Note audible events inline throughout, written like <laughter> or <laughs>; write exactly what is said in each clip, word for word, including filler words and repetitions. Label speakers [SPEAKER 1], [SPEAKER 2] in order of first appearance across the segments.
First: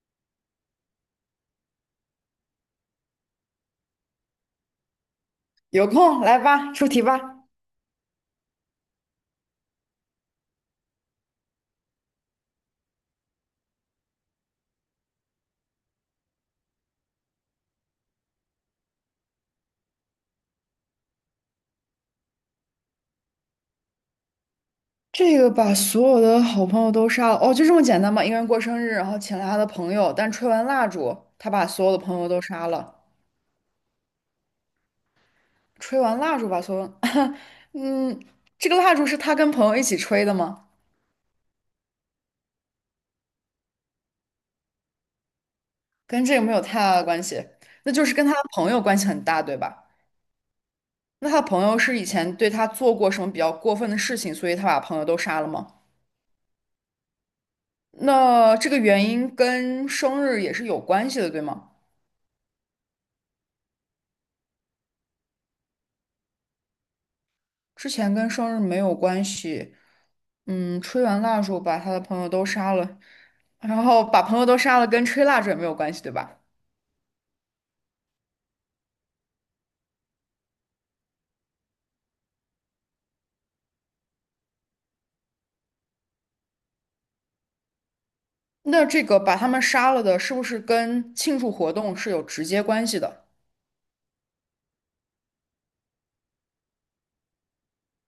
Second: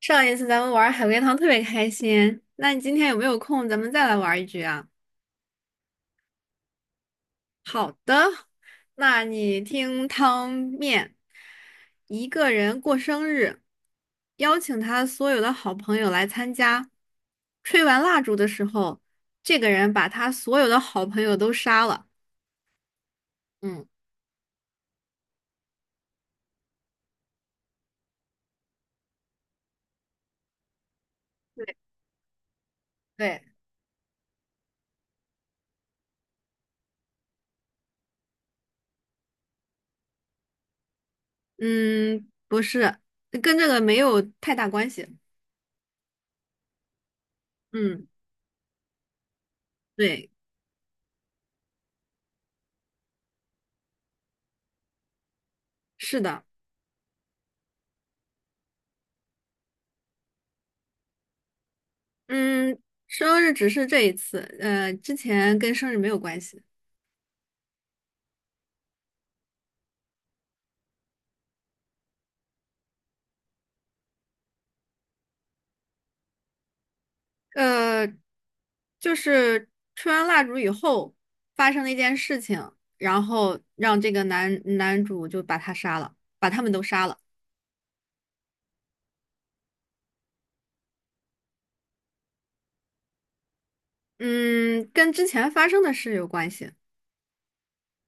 [SPEAKER 1] 上一次咱们玩海龟汤特别开心，那你今天有没有空？咱们再来玩一局啊？
[SPEAKER 2] 有空来吧，出题吧。
[SPEAKER 1] 好的，那你听汤面，一个人过生日，邀请他所有的好朋友来参加。吹完蜡烛的时候，这个人把他所有的好朋友都杀了。嗯，
[SPEAKER 2] 这个把所有的好朋友都杀了，哦，就这么简单吗？一个人过生日，然后请了他的朋友，但吹完蜡烛，他把
[SPEAKER 1] 对
[SPEAKER 2] 所有的朋友都杀了。
[SPEAKER 1] 对，
[SPEAKER 2] 吹完蜡烛把所有，<laughs> 嗯，这个蜡烛是他跟朋友一起吹的吗？
[SPEAKER 1] 嗯，不是，跟这个没有太大关系。
[SPEAKER 2] 跟这个没有太大的关系，那就
[SPEAKER 1] 嗯，
[SPEAKER 2] 是跟他的朋友关系很大，对吧？
[SPEAKER 1] 对，
[SPEAKER 2] 那他的朋友是以前对他做过什么比较过分的事情，所以他把朋友都杀了吗？
[SPEAKER 1] 是的。
[SPEAKER 2] 那这个原因跟生日也是有关系的，对吗？
[SPEAKER 1] 嗯，生日只是这一次，呃，之前跟生日没有关系。
[SPEAKER 2] 之前跟生日没有关系，嗯，吹完蜡烛把他的朋友都杀了，然后把朋友都杀了，跟吹蜡烛也没有关系，对吧？
[SPEAKER 1] 呃，就是吹完蜡烛以后发生了一件事情，然后让这个男男主就把他杀了，把他们都杀了。
[SPEAKER 2] 那这个把他们杀了的，是不是跟庆祝活动是有直接关系的？
[SPEAKER 1] 嗯，跟之前发生的事有关系。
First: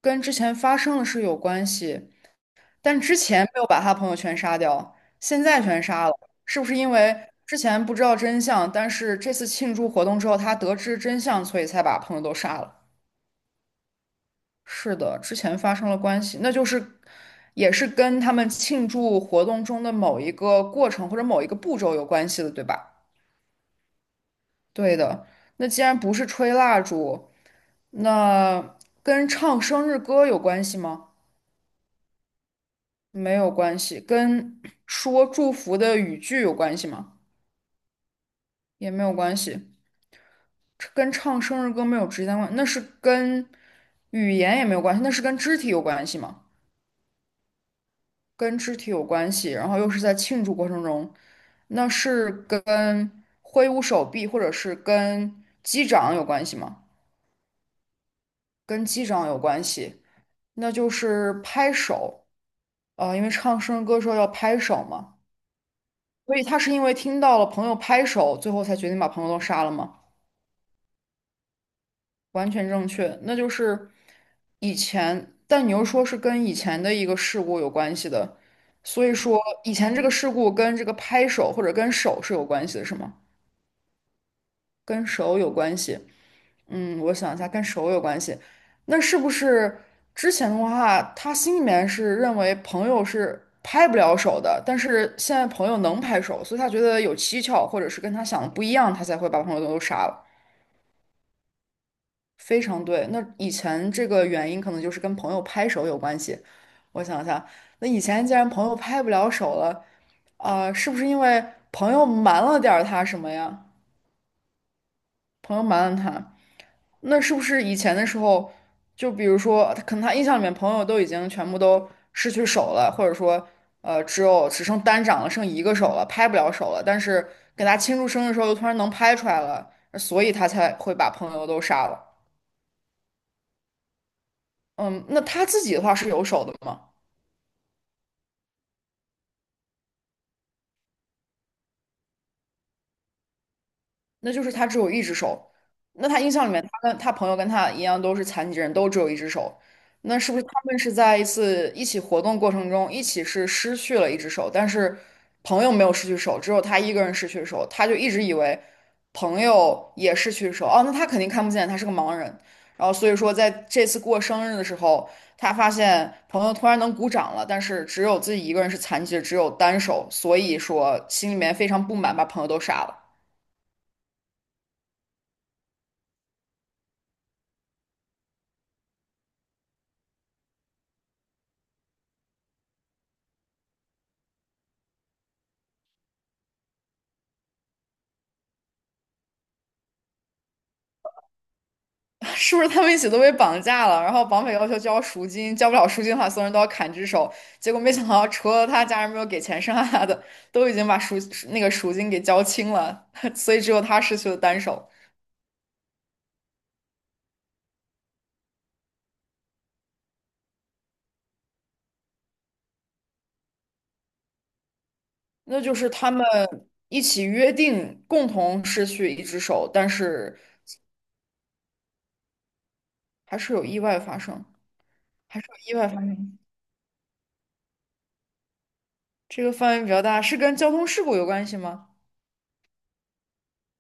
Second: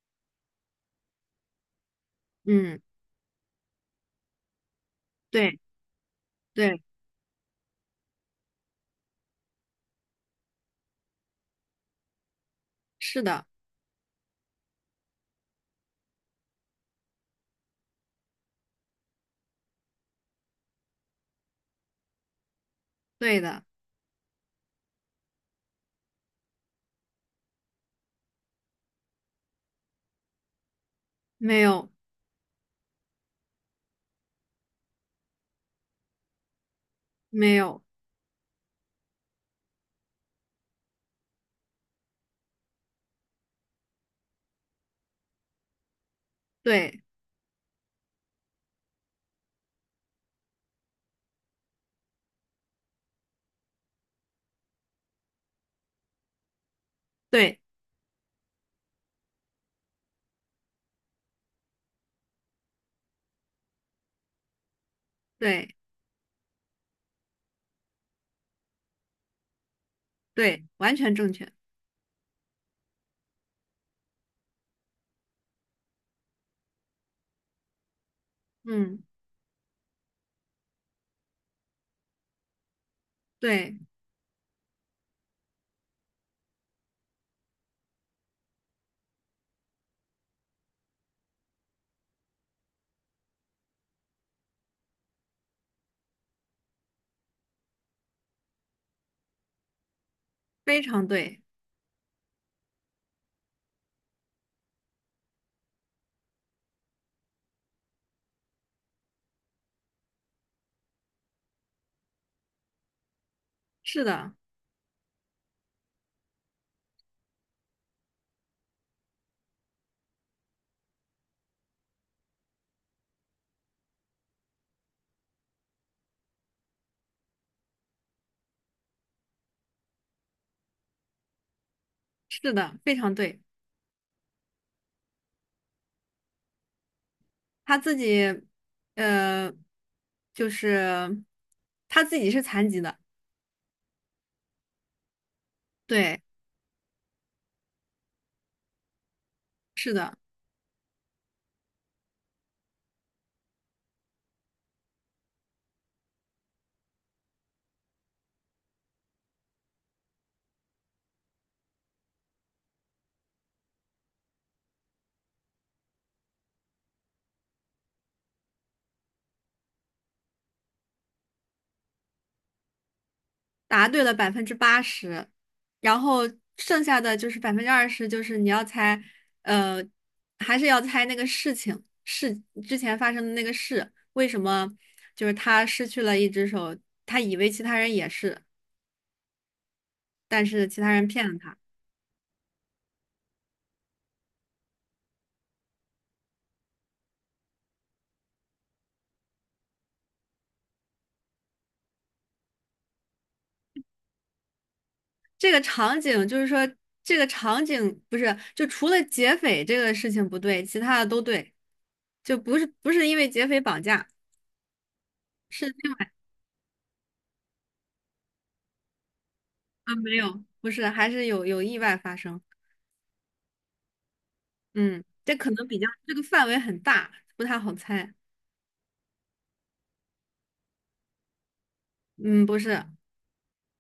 [SPEAKER 2] 跟之前发生的是有关系，
[SPEAKER 1] 嗯，
[SPEAKER 2] 但之前没有把他朋友全杀掉，现
[SPEAKER 1] 对
[SPEAKER 2] 在全杀了，是不是
[SPEAKER 1] 对，
[SPEAKER 2] 因为之前不知道真相，但是这次庆祝活动之后他得知真相，所以才把朋友都杀了？
[SPEAKER 1] 是的，
[SPEAKER 2] 是的，之前发生了关系，那就是也是跟他们庆祝活动中的某一个过程或者某一个步骤有关系的，对吧？
[SPEAKER 1] 对的，
[SPEAKER 2] 对的。那既然不是吹蜡烛，那跟唱生日歌有关系吗？
[SPEAKER 1] 没有
[SPEAKER 2] 没有关系。跟说祝福的语句有关系吗？
[SPEAKER 1] 没有，
[SPEAKER 2] 也没有关系。这跟唱生日歌没有直接关，那是跟语言也没有关系，那是跟肢体有关系吗？
[SPEAKER 1] 对
[SPEAKER 2] 跟肢体有关系，然后又是在庆祝过程中，那是跟挥舞手臂或者是跟击掌有关系吗？
[SPEAKER 1] 对
[SPEAKER 2] 跟击掌有关系，那就是拍手，呃，因为唱生日歌时候要拍手嘛，
[SPEAKER 1] 对
[SPEAKER 2] 所以他是因为听到了朋友拍手，最后才决定把朋友都杀了吗？
[SPEAKER 1] 对，完全正确。
[SPEAKER 2] 完全正确，那就是以前，但你又说是跟以前的一个事故有关系的，
[SPEAKER 1] 嗯，
[SPEAKER 2] 所以说以前这个事故跟这个拍手或者跟手是有关系的，是吗？
[SPEAKER 1] 对，
[SPEAKER 2] 跟手有关系。嗯，我想一下，跟手有关系。那是不是之前的话，他心里面是认为朋友是拍不了手的，但是现在朋友能拍手，所以他觉得有蹊跷，或者是跟他想的不一样，他才会把朋友都杀了。
[SPEAKER 1] 非常对，
[SPEAKER 2] 非常对。那以前这个原因可能就是跟朋友拍手有关系。我想一下，那以前既然朋友拍不了手了，啊、是不是因为朋友瞒了点儿他什么呀？
[SPEAKER 1] 是的，
[SPEAKER 2] 朋友瞒了他。那是不是以前的时候，就比如说，他可能他印象里面朋友都已经全部都失去手了，或者说，呃，只有只剩单掌了，剩一个手了，拍不了手了。但是给他庆祝生日的时候，又突然能拍出来了，所以他才会把朋友都杀了。
[SPEAKER 1] 是的，非常对。
[SPEAKER 2] 嗯，那他自己的话是有手的吗？
[SPEAKER 1] 他自己，呃，就是他自己是残疾的，
[SPEAKER 2] 那就是他只有一只手。那他
[SPEAKER 1] 对，
[SPEAKER 2] 印象里面，他跟他朋友跟他一样都是残疾人，都只有一只手。
[SPEAKER 1] 是
[SPEAKER 2] 那
[SPEAKER 1] 的，
[SPEAKER 2] 是不是他们是在一次一起活动过程中，一起是失去了一只手，但是朋友没有失去手，只有他一个人失去手，他就一直以为朋友也失去手。哦，那他肯定看不见，他是个盲人。然后所以说，在这次过生日的时候，他发现朋友突然能鼓掌了，但是只有自己一个人是残疾的，只有单手，所以说心里面非常不满，把朋友都杀了。
[SPEAKER 1] 答对了百分之八十，然后剩下的就是百分之二十，就是你要猜，呃，还是要猜那个事情，事之前发生的那个事，为什么就是他失去了一只手，他以为其他人也是，但是其他人骗了他。
[SPEAKER 2] 是不是他们一起都被绑架了？然后绑匪要求交赎金，交不了赎金的话，所有人都要砍只手。结果没想到，除了他家人没有给钱，剩下他的都已经把赎那个赎金给交清了，<laughs> 所以只有他失去了单手。
[SPEAKER 1] 这个场景，就是说这个场景不是，就除了劫匪这个事情不对，其他的都对，就不是不是因为劫匪绑架，
[SPEAKER 2] 那
[SPEAKER 1] 是
[SPEAKER 2] 就是
[SPEAKER 1] 另外
[SPEAKER 2] 他们一起约定共同失去一只手，但
[SPEAKER 1] 啊没
[SPEAKER 2] 是
[SPEAKER 1] 有，不是，还是有有意外发生。
[SPEAKER 2] 还是有意外发生，
[SPEAKER 1] 嗯，这
[SPEAKER 2] 还是
[SPEAKER 1] 可能
[SPEAKER 2] 有
[SPEAKER 1] 比
[SPEAKER 2] 意
[SPEAKER 1] 较
[SPEAKER 2] 外发
[SPEAKER 1] 这个
[SPEAKER 2] 生。
[SPEAKER 1] 范围很大，不太好猜。
[SPEAKER 2] 这个范围比较大，是跟交通事故有关系吗？
[SPEAKER 1] 嗯，不是，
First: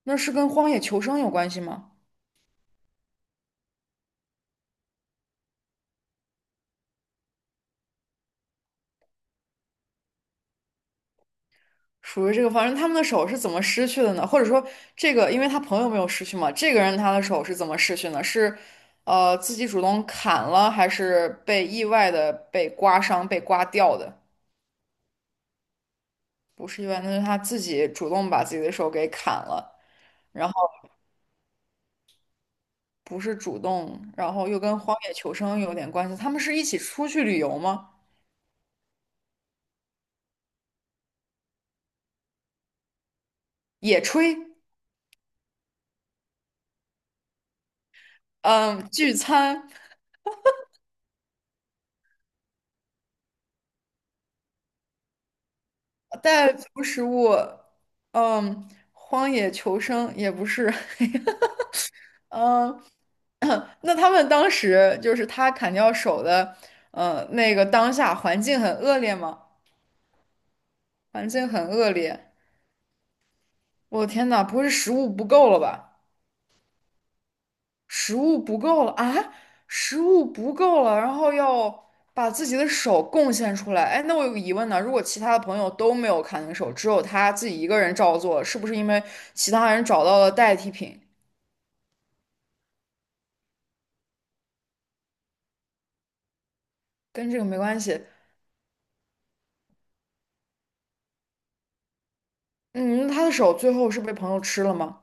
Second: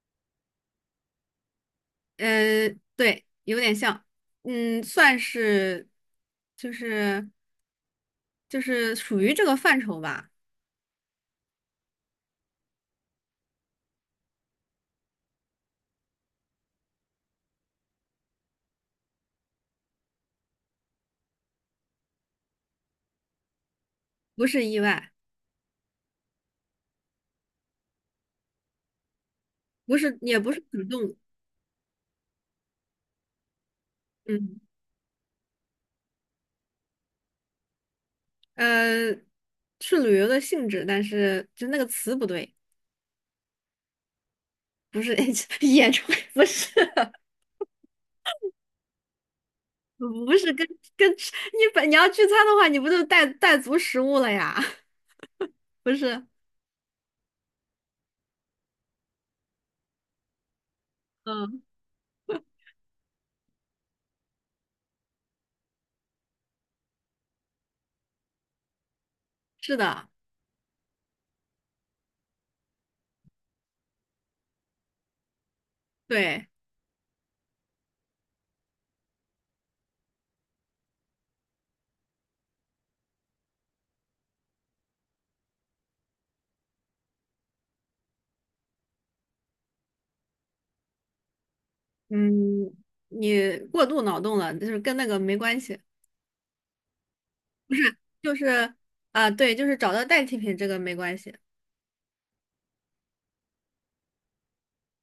[SPEAKER 2] 那是跟荒野求生有关系吗？
[SPEAKER 1] 呃，对，有点像，嗯，算是就是就是属于这个范畴吧，
[SPEAKER 2] 属于这个方式，他们的手是怎么失去的呢？或者说，这个因为他朋友没有失去嘛，这个人他的手是怎么失去呢？是呃自己主动砍了，还是被意外的被刮伤、被刮掉的？
[SPEAKER 1] 不是意外，
[SPEAKER 2] 不是意外，那是他自己主动把自己的手给砍了，
[SPEAKER 1] 不是也
[SPEAKER 2] 然
[SPEAKER 1] 不
[SPEAKER 2] 后
[SPEAKER 1] 是主动，
[SPEAKER 2] 不是主动，然后又
[SPEAKER 1] 嗯。
[SPEAKER 2] 跟荒野求生有点关系。他们是一起出去旅游吗？
[SPEAKER 1] 呃，是旅游的性质，但是就那个词不对，
[SPEAKER 2] 野炊，
[SPEAKER 1] 不是 <laughs> 演出，不是，<laughs>
[SPEAKER 2] 嗯，聚餐，
[SPEAKER 1] 不是跟跟吃你本你要聚餐的话，你不就带带足食物了呀？<laughs> 不是，
[SPEAKER 2] 带足食物，嗯，荒野求生也不是。<laughs>
[SPEAKER 1] 嗯，
[SPEAKER 2] 嗯，<clears throat> 那他们当时就是他砍掉手的，呃，那个当下环境很恶劣吗？
[SPEAKER 1] 是的，
[SPEAKER 2] 环境很恶劣，我的天呐，不会是食物不够了吧？
[SPEAKER 1] 对，
[SPEAKER 2] 食物不够了啊！食物不够了，然后要把自己的手贡献出来。哎，那我有个疑问呢，如果其他的朋友都没有砍那手，只有他自己一个人照做了是不是因为其他人找到了代替品，
[SPEAKER 1] 嗯，你过度脑洞了，就是跟那个没关系，
[SPEAKER 2] 跟这个没关系？
[SPEAKER 1] 就是啊，对，就是找到代替品这个没关系，
[SPEAKER 2] 嗯，那他的手最后是被朋友吃了吗？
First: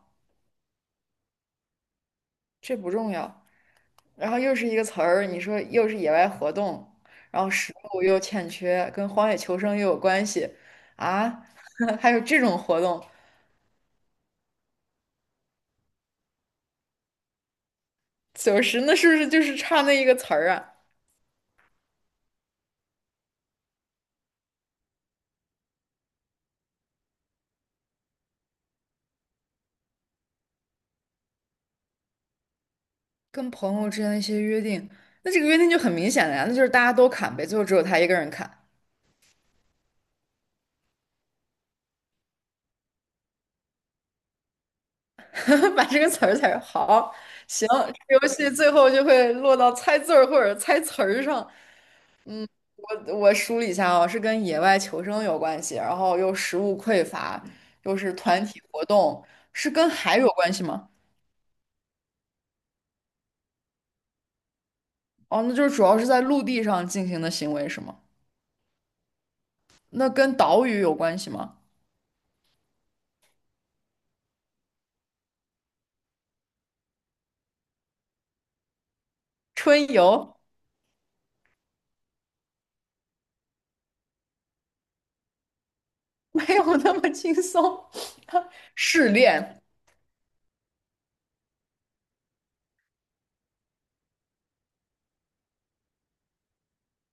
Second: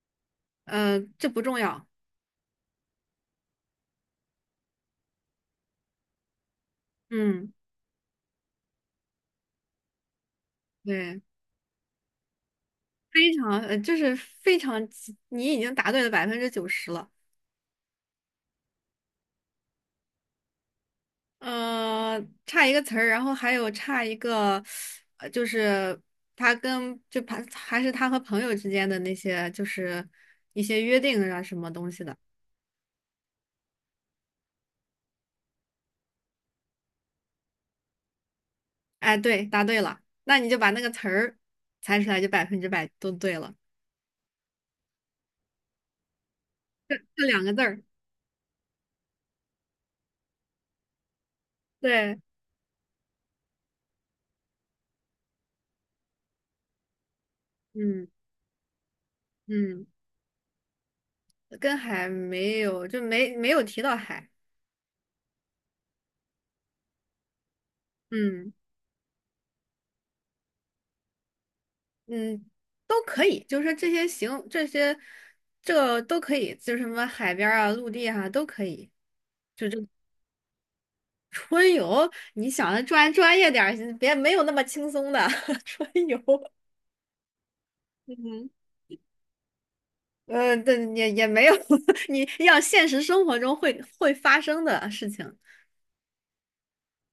[SPEAKER 1] 呃，这不重要，
[SPEAKER 2] 这不重要。然后又是一个词儿，你说又是野外活动，然后
[SPEAKER 1] 嗯，
[SPEAKER 2] 食物又欠缺，跟荒野求生又有关系
[SPEAKER 1] 对，
[SPEAKER 2] 啊，<laughs> 还有这种活动，
[SPEAKER 1] 非常，呃，就是非常，你已经答对了百分之九十了。
[SPEAKER 2] 九十那是不是就是差那一个词儿啊？
[SPEAKER 1] 嗯，差一个词儿，然后还有差一个，呃，就是他跟就还还是他和朋友之间的那些，就是一些约定啊什么东西的。
[SPEAKER 2] 跟朋友之间的一些约定，那这个约定就很明显了呀，那就是大家都砍呗，最后只有他一个人砍，
[SPEAKER 1] 哎，对，答对了，那你就把那个词儿猜出来，就百分之百都对了，
[SPEAKER 2] <laughs> 把这个词儿才好。
[SPEAKER 1] 就两个字
[SPEAKER 2] 行，
[SPEAKER 1] 儿。
[SPEAKER 2] 这个游戏最后就会落到猜字儿或者猜词儿上，
[SPEAKER 1] 对，
[SPEAKER 2] 我我梳理一下哦，是跟野外求生有关系，然后又食物匮乏，又
[SPEAKER 1] 嗯
[SPEAKER 2] 是团体活动，是
[SPEAKER 1] 嗯，
[SPEAKER 2] 跟海有关系吗？
[SPEAKER 1] 跟海没有，就没没有提到海。
[SPEAKER 2] 哦，那就是主要是在陆地上进行的行为是吗？
[SPEAKER 1] 嗯
[SPEAKER 2] 那跟岛屿有关系吗？
[SPEAKER 1] 嗯，都可以，就是说这些行，这些这都可以，就是什么海边儿啊、陆地啊都可以。
[SPEAKER 2] 春游
[SPEAKER 1] 春游，你想的专专业点儿，别没有那么轻松的 <laughs> 春游。
[SPEAKER 2] <laughs> 没有那么轻松，
[SPEAKER 1] 嗯，
[SPEAKER 2] <laughs> 试炼
[SPEAKER 1] 呃，但也也没有，<laughs> 你要现实生活中会会发生的事情，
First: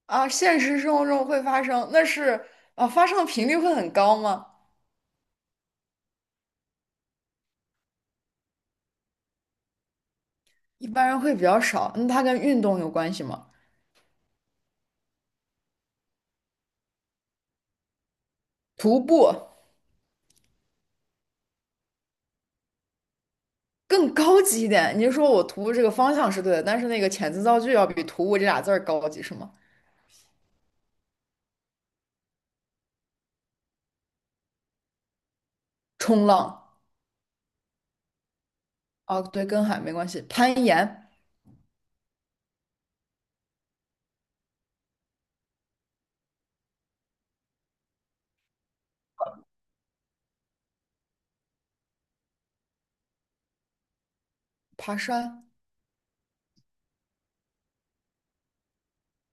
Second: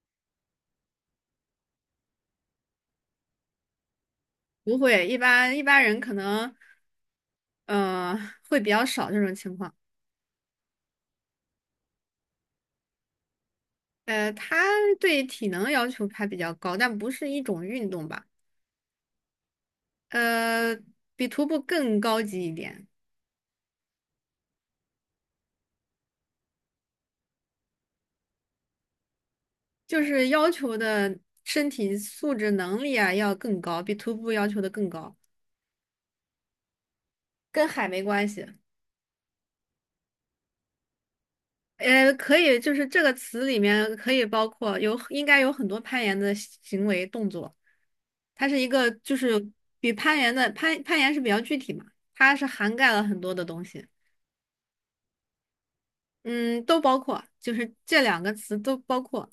[SPEAKER 2] 啊，现实生活中会发生，那是啊，发生的频率会很高吗？
[SPEAKER 1] 不会，一般一般人可能，呃，会比较少这种情况。
[SPEAKER 2] 一般人会比较少，那它跟运动有关系吗？
[SPEAKER 1] 呃，他对体能要求还比较高，但不是一种运动吧？
[SPEAKER 2] 徒步。
[SPEAKER 1] 呃，比徒步更高级一点，
[SPEAKER 2] 更高级一点。你就说我徒步这个方向是对的，但是那个遣词造句要比徒步这俩字儿高级是吗？
[SPEAKER 1] 就是要求的身体素质能力啊要更高，比徒步要求的更高。
[SPEAKER 2] 冲浪
[SPEAKER 1] 跟海没关系。
[SPEAKER 2] 啊，对，跟海没关系。攀岩、
[SPEAKER 1] 呃，可以，就是这个词里面可以包括有，应该有很多攀岩的行为动作。它是一个，就是比攀岩的攀攀岩是比较具体嘛，它是涵盖了很多的东西，
[SPEAKER 2] 爬山
[SPEAKER 1] 嗯，都包括，就是这两个词都包括，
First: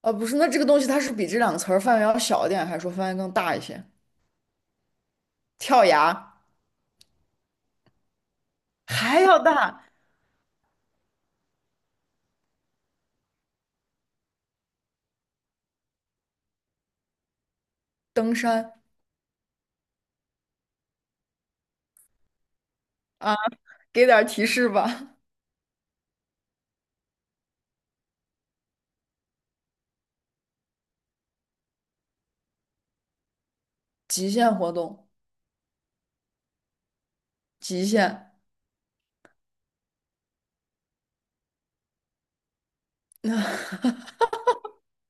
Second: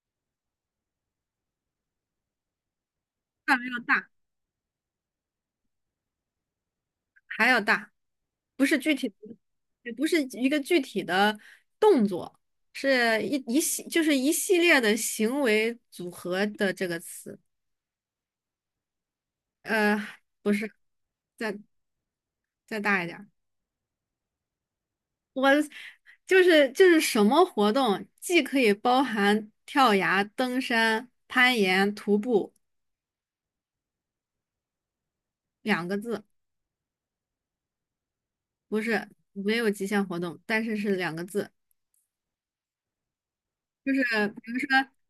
[SPEAKER 2] 啊，不是，那这个东西它是比这两个词儿范围要小一点，还是说范围更大
[SPEAKER 1] 范
[SPEAKER 2] 一
[SPEAKER 1] 围要
[SPEAKER 2] 些？
[SPEAKER 1] 大，
[SPEAKER 2] 跳崖
[SPEAKER 1] 还要大，不是具体的，
[SPEAKER 2] 还要大，
[SPEAKER 1] 也不是一个具体的动作，是一一系，就是一系列的行为组合的这个词，
[SPEAKER 2] 登山
[SPEAKER 1] 呃，不是。在。再大一点儿。
[SPEAKER 2] 啊，给点儿提示吧。
[SPEAKER 1] 我就是就是什么活动，既可以包含跳崖、登山、攀岩、徒步
[SPEAKER 2] 极限活动，
[SPEAKER 1] 两个字，
[SPEAKER 2] 极限，
[SPEAKER 1] 不是没有极限活动，但是是两个字，
[SPEAKER 2] <laughs>
[SPEAKER 1] 就是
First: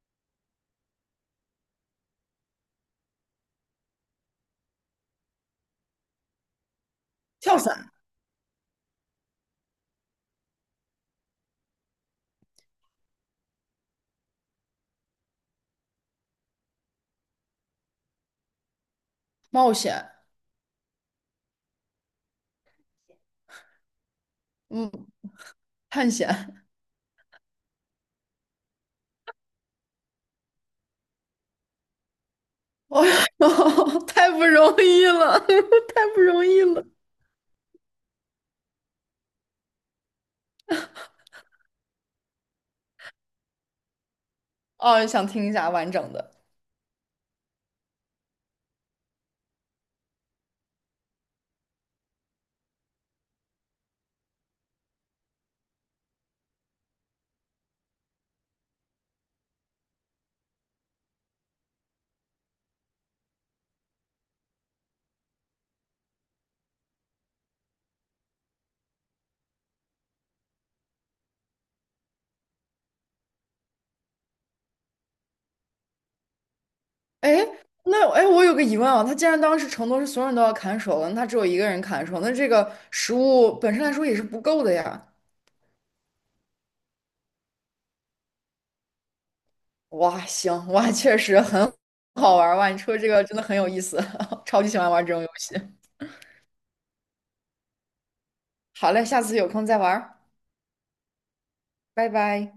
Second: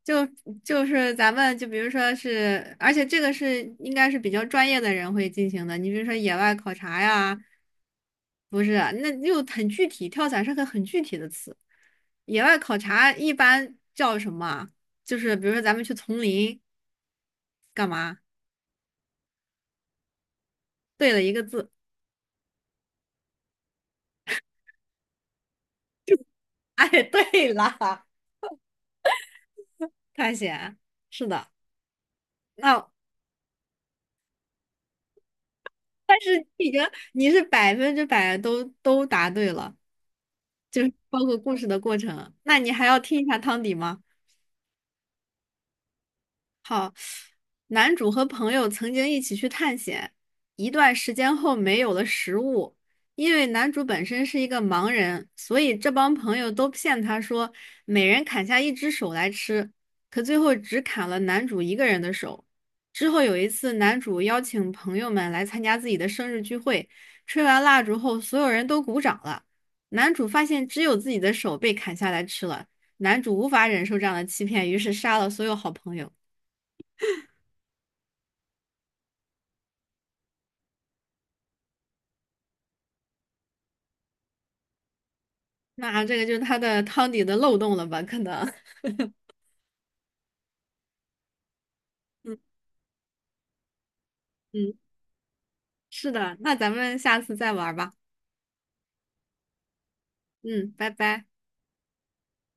[SPEAKER 1] 就就是咱们就比如说是，而且这个是应该是比较专业的人会进行的，你比如说野外考察呀，
[SPEAKER 2] 跳伞，
[SPEAKER 1] 不是，那又很具体，跳伞是个很具体的词。野外考察一般叫什么啊就是比如说咱们去丛林。干嘛？
[SPEAKER 2] 冒险，
[SPEAKER 1] 对了一个字。
[SPEAKER 2] 嗯，探险。<laughs>
[SPEAKER 1] 哎，对了，探险。是的，那、
[SPEAKER 2] 哦，呦，<laughs> 太不容易了，<laughs> 太不容易
[SPEAKER 1] 已经
[SPEAKER 2] 了。
[SPEAKER 1] 你是百分之百都都答对了，就是包括故事的过程。那你还要听一下汤底吗？
[SPEAKER 2] 哦，想听一下完整的。
[SPEAKER 1] 好。男主和朋友曾经一起去探险，一段时间后没有了食物，因为男主本身是一个盲人，所以这帮朋友都骗他说每人砍下一只手来吃，可最后只砍了男主一个人的手。之后有一次，男主邀请朋友们来参加自己的生日聚会，吹完蜡烛后，所有人都鼓掌了。男主发现只有自己的手被砍下来吃了，男主无法忍受这样的欺骗，于是杀了所有好朋友。
[SPEAKER 2] 哎，那哎，诶我有个疑问啊，他既然当时承诺是所有人都要砍手了，那他只有一个人砍手，那这个食物本身来说也是不够的呀。
[SPEAKER 1] 那这个就是它的汤底的漏洞了吧？可能，<laughs>
[SPEAKER 2] 哇，行，哇，确实很
[SPEAKER 1] 嗯
[SPEAKER 2] 好玩儿哇，你说这个真的很有意思，<laughs> 超级
[SPEAKER 1] 嗯，
[SPEAKER 2] 喜欢玩这种游戏。
[SPEAKER 1] 是的。那咱们下次再玩儿吧。
[SPEAKER 2] 好嘞，下次有空再玩儿，
[SPEAKER 1] 嗯，拜拜。
[SPEAKER 2] 拜拜。